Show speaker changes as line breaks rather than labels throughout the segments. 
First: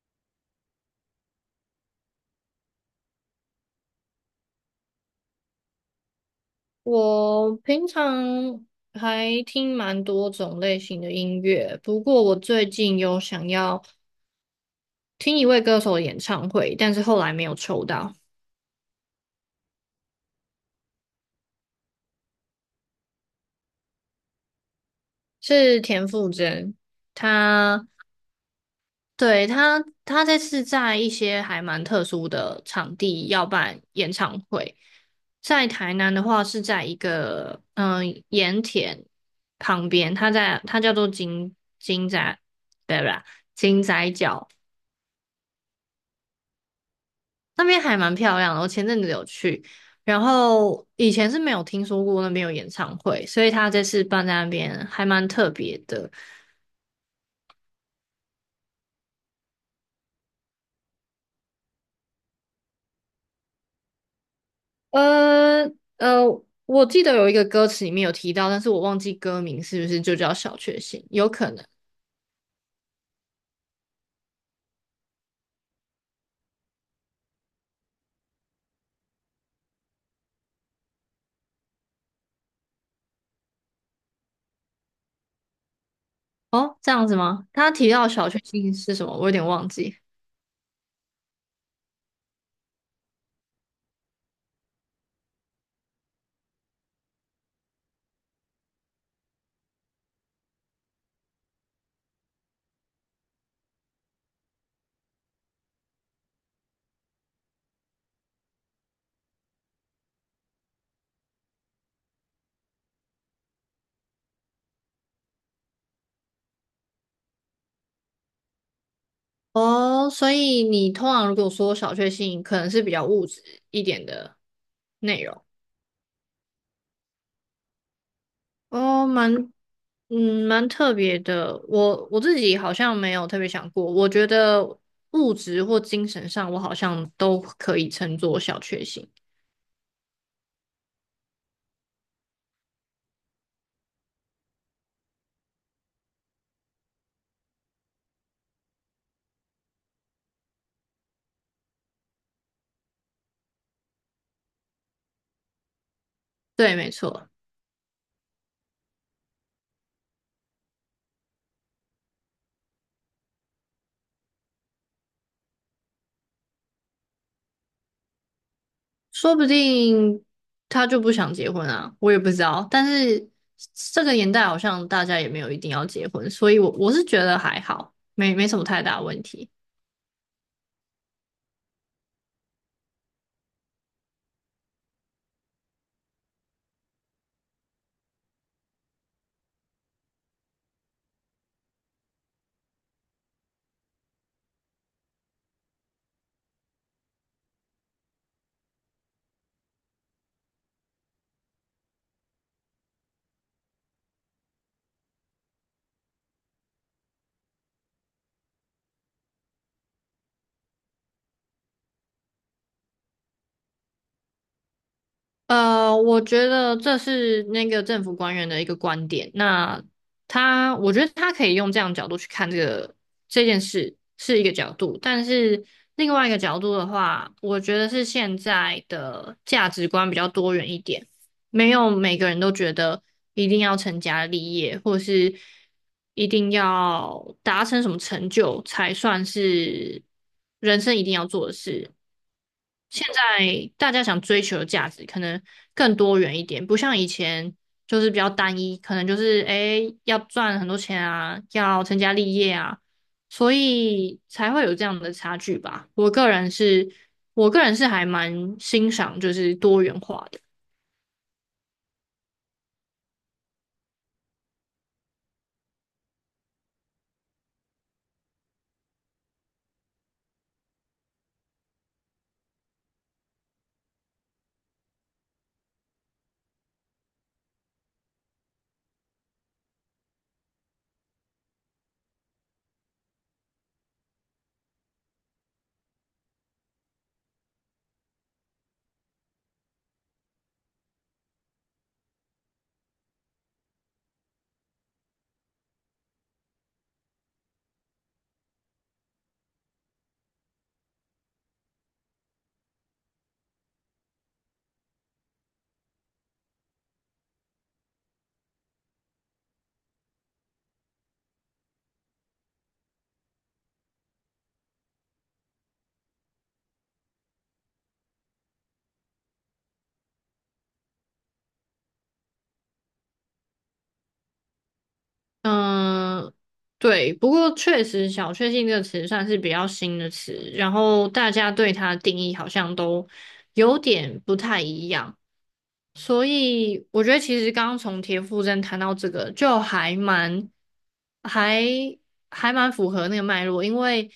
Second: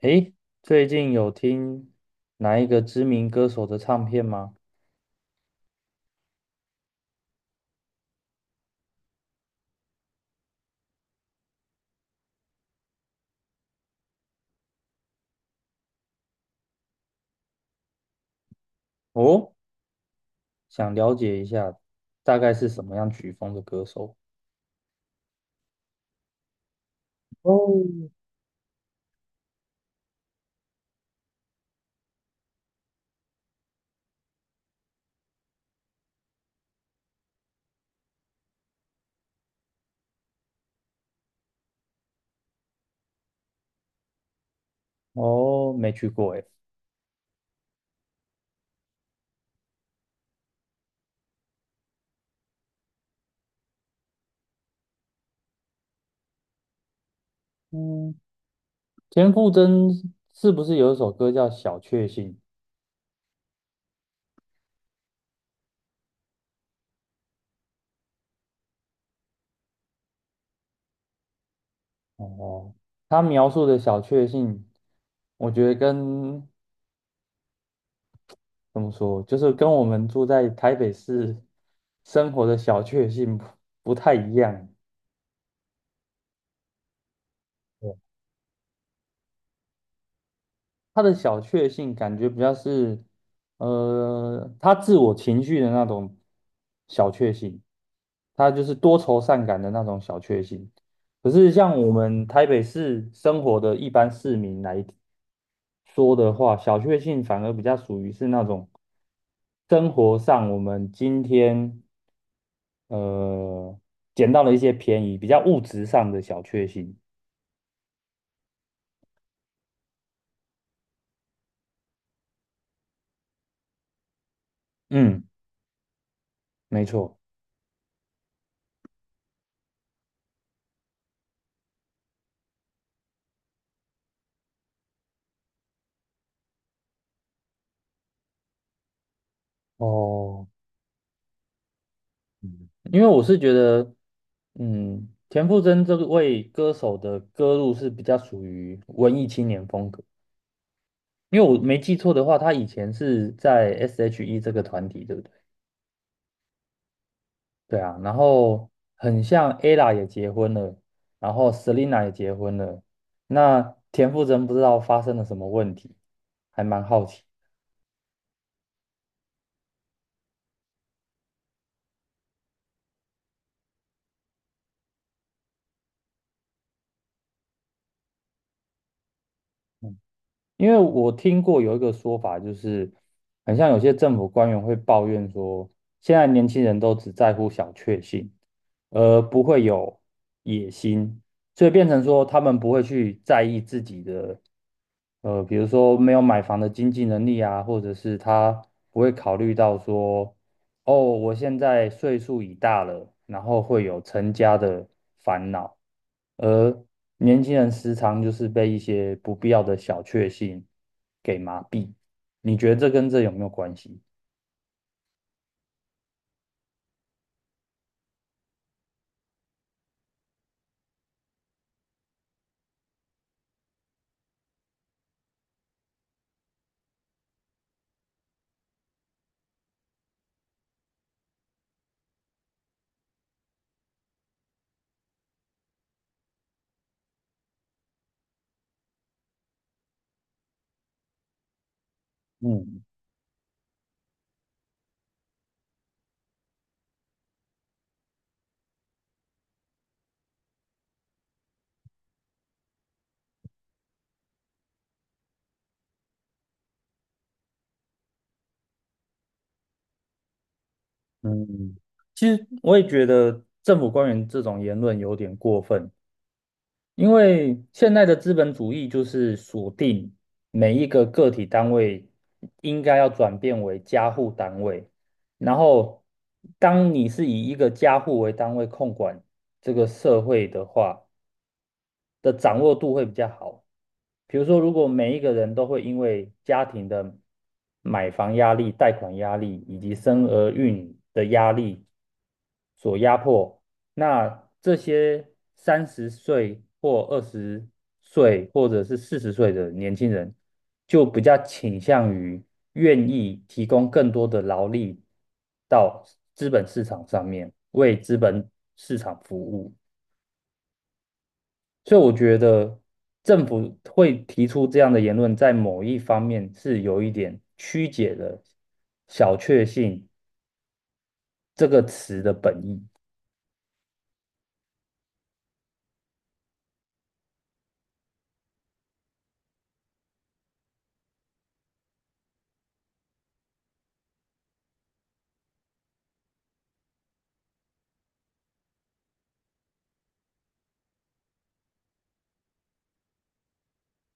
诶，最近有听哪一个知名歌手的唱片吗？
我平常还听蛮多种类型的音乐，不过我最近有想要听一位歌手的演唱会，但是后来没有抽到，
哦，想了解一下，大概是什么样曲风的歌手？
是田馥甄。
哦，
他对他他这次在一些还蛮特殊的场地要办演唱会，在台南的话是在一个盐田旁边，她叫做金仔，对不对？金仔角。
哦，没去过诶。
那边还蛮漂亮的，我前阵子有去，然后以前是没有听说过那边有演唱会，所以他这次办在那边还蛮特别的。
嗯，田馥甄是不是有一首歌叫《小确幸》？
呃呃，我记得有一个歌词里面有提到，但是我忘记歌名是不是就叫小确幸，有可能。
哦，他描述的小确幸，我觉得跟怎么说，就是跟我们住在台北市生活的小确幸不太一样。
哦，这样子吗？他提到小确幸是什么，我有点忘记。
他的小确幸感觉比较是，他自我情绪的那种小确幸，他就是多愁善感的那种小确幸。可是像我们台北市生活的一般市民来说的话，小确幸反而比较属于是那种生活上我们今天呃捡到了一些便宜，比较物质上的小确幸。
哦，所以你通常如果说小确幸，可能是比较物质一点的内
嗯，
容。
没错。
哦，蛮，嗯，蛮特别的。我自己好像没有特别想过，我觉得物质或精神上，我好像都可以称作小确幸。
哦。嗯，因为我是觉得，嗯，田馥甄这位歌手的歌路是比较属于文艺青年风格。因为我没记错的话，他以前是在 S.H.E 这个团体，对不对？
对，没错，
对啊，然后很像 ella 也结婚了，然后 Selina 也结婚了，那田馥甄不知道发生了什么问题，还蛮好奇。
说不定他就不想结婚啊，我也不知道。但是这个年代好像大家也没有一定要结婚，所以我是觉得还好，没什么太大问题。
因为我听过有一个说法，就是很像有些政府官员会抱怨说，现在年轻人都只在乎小确幸，而不会有野心，所以变成说他们不会去在意自己的，比如说没有买房的经济能力啊，或者是他不会考虑到说，哦，我现在岁数已大了，然后会有成家的烦恼，而年轻人时常就是被一些不必要的小确幸给麻痹。你觉得这跟这有没有关系？
呃，我觉得这是那个政府官员的一个观点。那他，我觉得他可以用这样的角度去看这件事是一个角度，但是另外一个角度的话，我觉得是现在的价值观比较多元一点，没有每个人都觉得一定要成家立业，或是一定要达成什么成就才算是人生一定要做的事。
嗯
现在大家想追求的价值可能更多元一点，不像以前就是比较单一，可能就是诶要赚很多钱啊，要成家立业啊，所以才会有这样的差距吧。我个人是，我个人是还蛮欣赏就是多元化的，
嗯，其实我也觉得政府官员这种言论有点过分，因为现在的资本主义就是锁定每一个个体单位应该要转变为家户单位，然后当你是以一个家户为单位控管这个社会的话，的掌握度会比较好。比如说，如果每一个人都会因为家庭的买房压力、贷款压力以及生儿育女的压力所压迫，那这些30岁或20岁或者是40岁的年轻人，就比较倾向于愿意提供更多的劳力到资本市场上面，为资本市场服务。所以我觉得政府会提出这样的言论，在某一方面是有一点曲解了"小确幸"这个词的本意。
嗯、对，不过确实“小确幸”这个词算是比较新的词，然后大家对它的定义好像都有点不太一样。所以我觉得其实刚刚从田馥甄谈到这个，就还蛮还还蛮符合那个脉络，因为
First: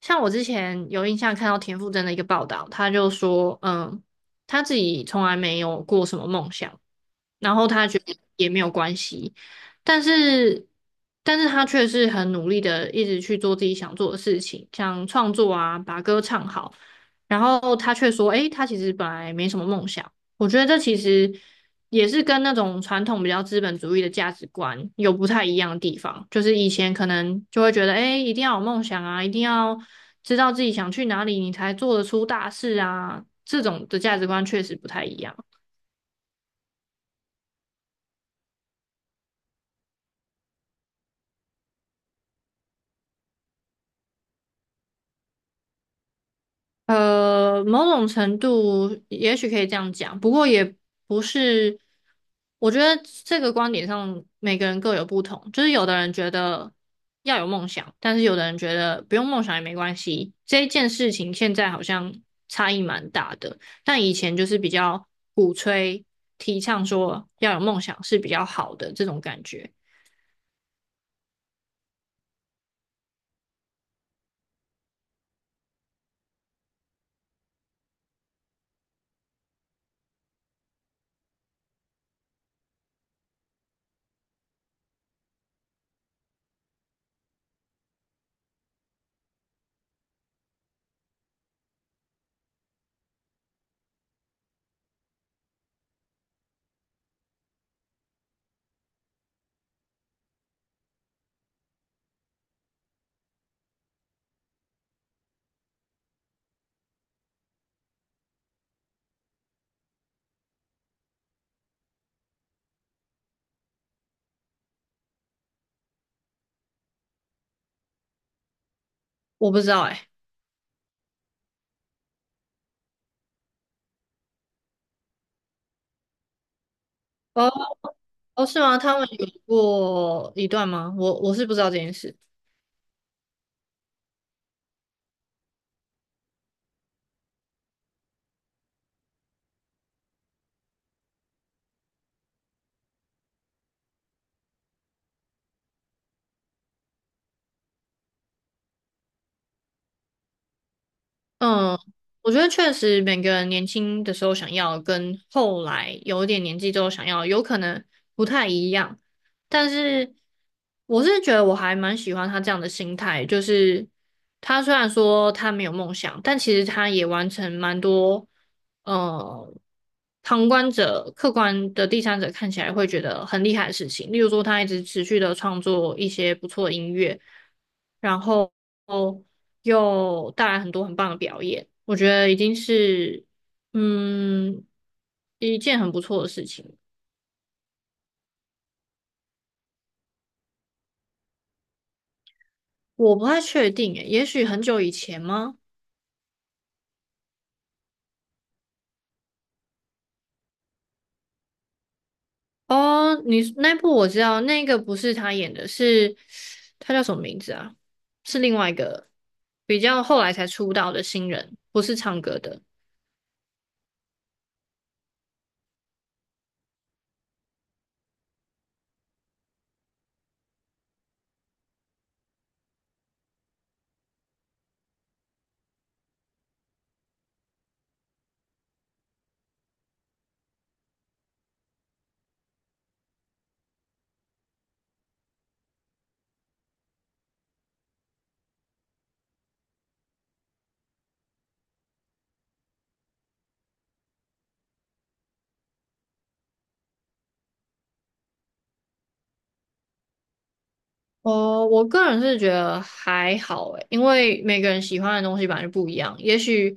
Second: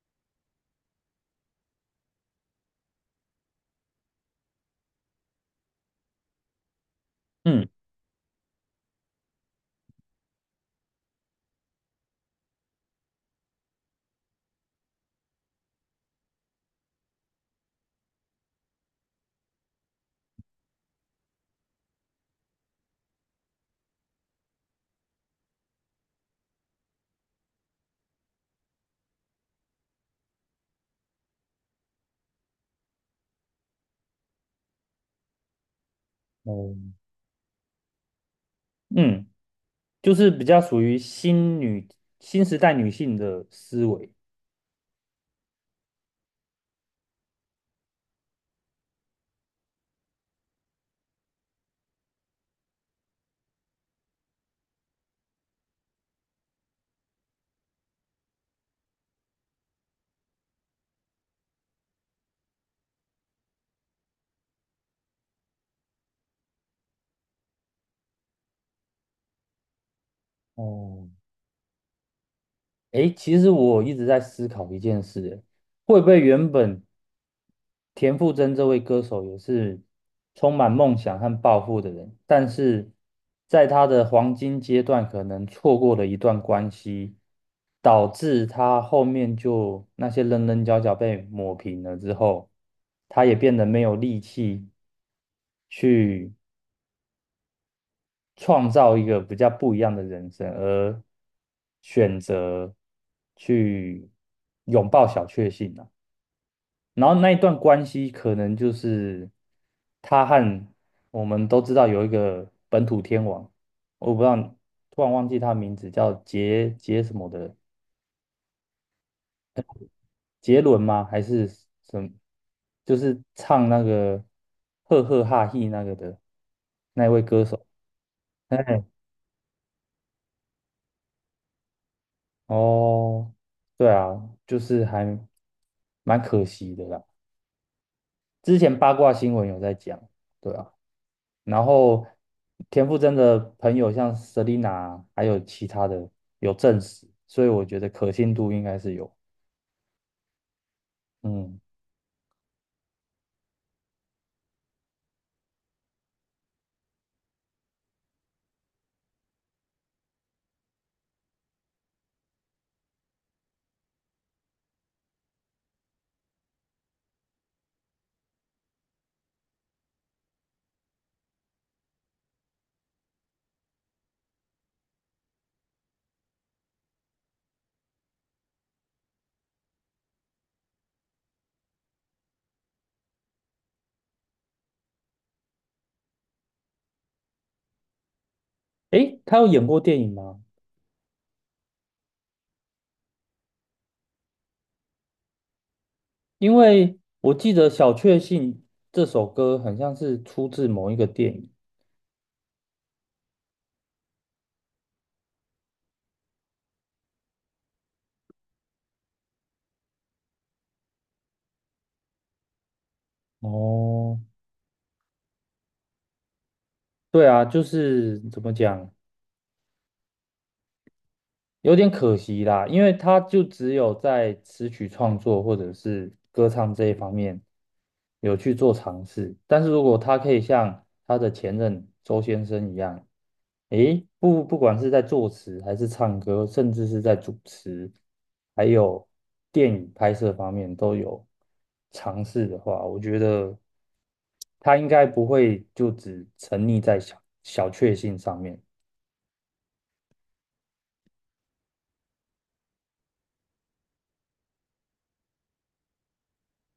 像我之前有印象看到田馥甄的一个报道，他就说，嗯，他自己从来没有过什么梦想，然后
嗯
他觉得也没有关系，但是但是他却是很努力的一直去做自己想做的事情，像创作啊，把歌唱好，然后他却说，诶，他其实本来没什么梦想。我觉得这其实也是跟那种传统比较资本主义的价值观有不太一样的地方。就是以前可能就会觉得，哎，一定要有梦想啊，一定要知道自己想去哪里，你才做得出大事啊。这种的价值观确实不太一样。
哦，嗯，就是比较属于新时代女性的思维。
呃，某种程度也许可以这样讲，不过也不是。我觉得这个观点上，每个人各有不同。就是有的人觉得要有梦想，但是有的人觉得不用梦想也没关系。这一件事情现在好像差异蛮大的，但以前就是比较鼓吹、提倡说要有梦想是比较好的这种感觉。
哦，诶，其实我一直在思考一件事，诶会不会原本田馥甄这位歌手也是充满梦想和抱负的人，但是在他的黄金阶段，可能错过了一段关系，导致他后面就那些棱棱角角被抹平了之后，他也变得没有力气去创造一个比较不一样的人生，而选择去拥抱小确幸啊。然后那一段关系可能就是他和我们都知道有一个本土天王，我不知道，突然忘记他名字叫杰杰什么的，
我不知道哎、
杰伦吗？还是什么就是唱那个赫赫哈嘿那个的那一位歌
哦
手。
哦，是吗？他们有过一段吗？我是不知道这件事。
哦，对啊，就是还蛮可惜的啦。之前八卦新闻有在讲，对啊，然后田馥甄的朋友像 Selina 还有其他的有证实，所以我觉得可信度应该是有。嗯，
嗯，我觉得确实每个人年轻的时候想要跟后来有一点年纪之后想要有可能不太一样，但是我是觉得我还蛮喜欢他这样的心态，就是他虽然说他没有梦想，但其实他也完成蛮多，呃，旁观者、客观的第三者看起来会觉得很厉害的事情，例如说他一直持续的创作一些不错的音乐，然后。又带来很多很棒的表演，我觉得已经是嗯一件很不错的事情。
诶，他有演过电影吗？
我不太确定诶，也许很久以前吗？
因为我记得《小确幸》这首歌很像是出自某一个电影。
哦，你那部我知道，那个不是他演的是，他叫什么名字啊？是另外一个比较后来才出道的新人，不是唱歌的。
哦，对啊，就是怎么讲？有点可惜啦，因为他就只有在词曲创作或者是歌唱这一方面有去做尝试，但是如果他可以像他的前任周先生一样，诶，不管是在作词还是唱歌，甚至是在主持，还有电影拍摄方面都有尝试的话，我觉得他应该不会就只沉溺在小确幸上面。
哦，我个人是觉得还好诶，因为每个人喜欢的东西本来就不一样。也许，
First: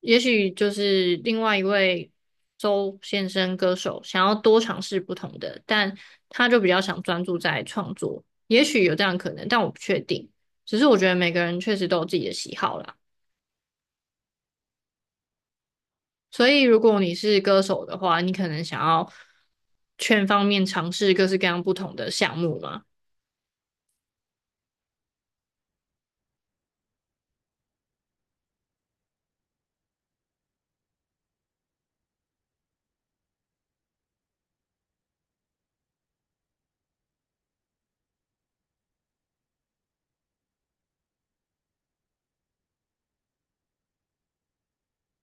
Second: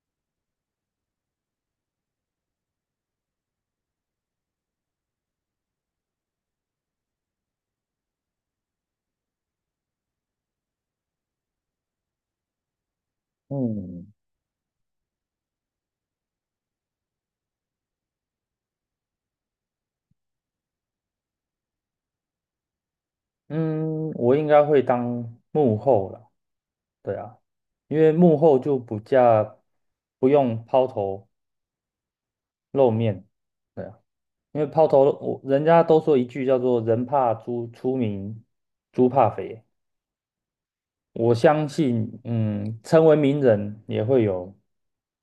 也许就是另外一位周先生歌手想要多尝试不同的，但他就比较想专注在创作。也许有这样的可能，但我不确定。只是我觉得每个人确实都有自己的喜好啦。
嗯，
所以，如果你是歌手的话，你可能想要全方面尝试各式各样不同的项目嘛。
嗯，我应该会当幕后了，对啊，因为幕后就不用抛头露面，对啊，因为抛头露我人家都说一句叫做"人怕猪出名，猪怕肥"，我相信，嗯，成为名人也会有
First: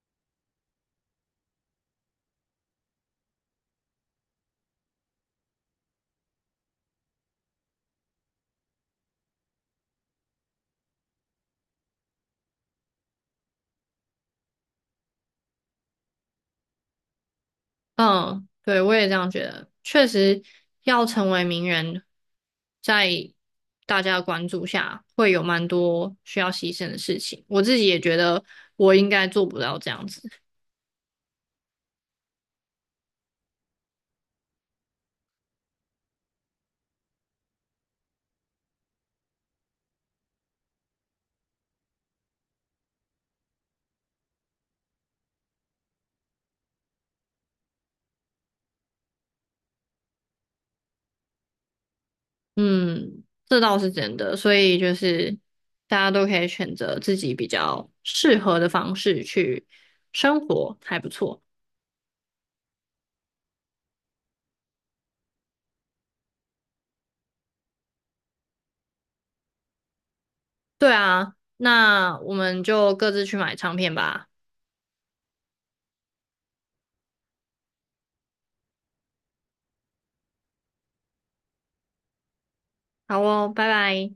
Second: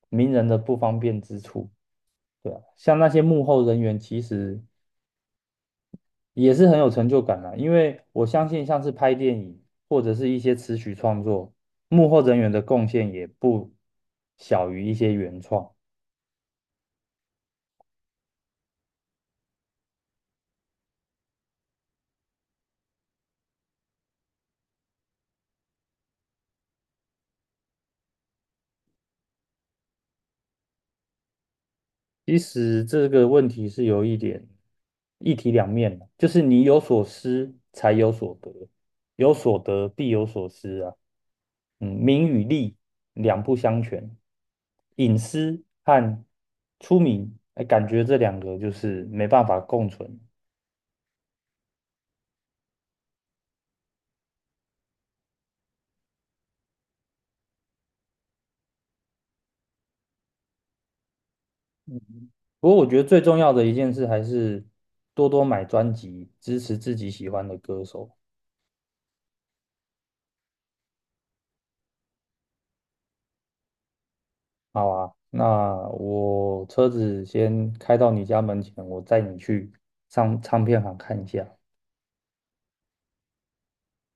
名人的不方便之处，对啊，像那些幕后人员，其实也是很有成就感啦，因为我相信像是拍电影或者是一些词曲创作，幕后人员的贡献也不小于一些原创。
嗯，对，我也这样觉得。确实，要成为名人，在大家的关注下，会有蛮多需要牺牲的事情。我自己也觉得，我应该做不到这样子。
其实这个问题是有一点一体两面的，就是你有所失才有所得，有所得必有所失啊。嗯，名与利两不相全，隐私和出名，哎，感觉这两个就是没办法共存。
嗯，这倒是真的。所以就是，大家都可以选择自己比较适合的方式去生活，还不错。
不过我觉得最重要的一件事还是多多买专辑，支持自己喜欢的歌手。
对啊，那我们就各自去买唱片吧。
好吧？那我车子先开到你家门前，我载你去唱唱片行看一下。
好哦，拜拜。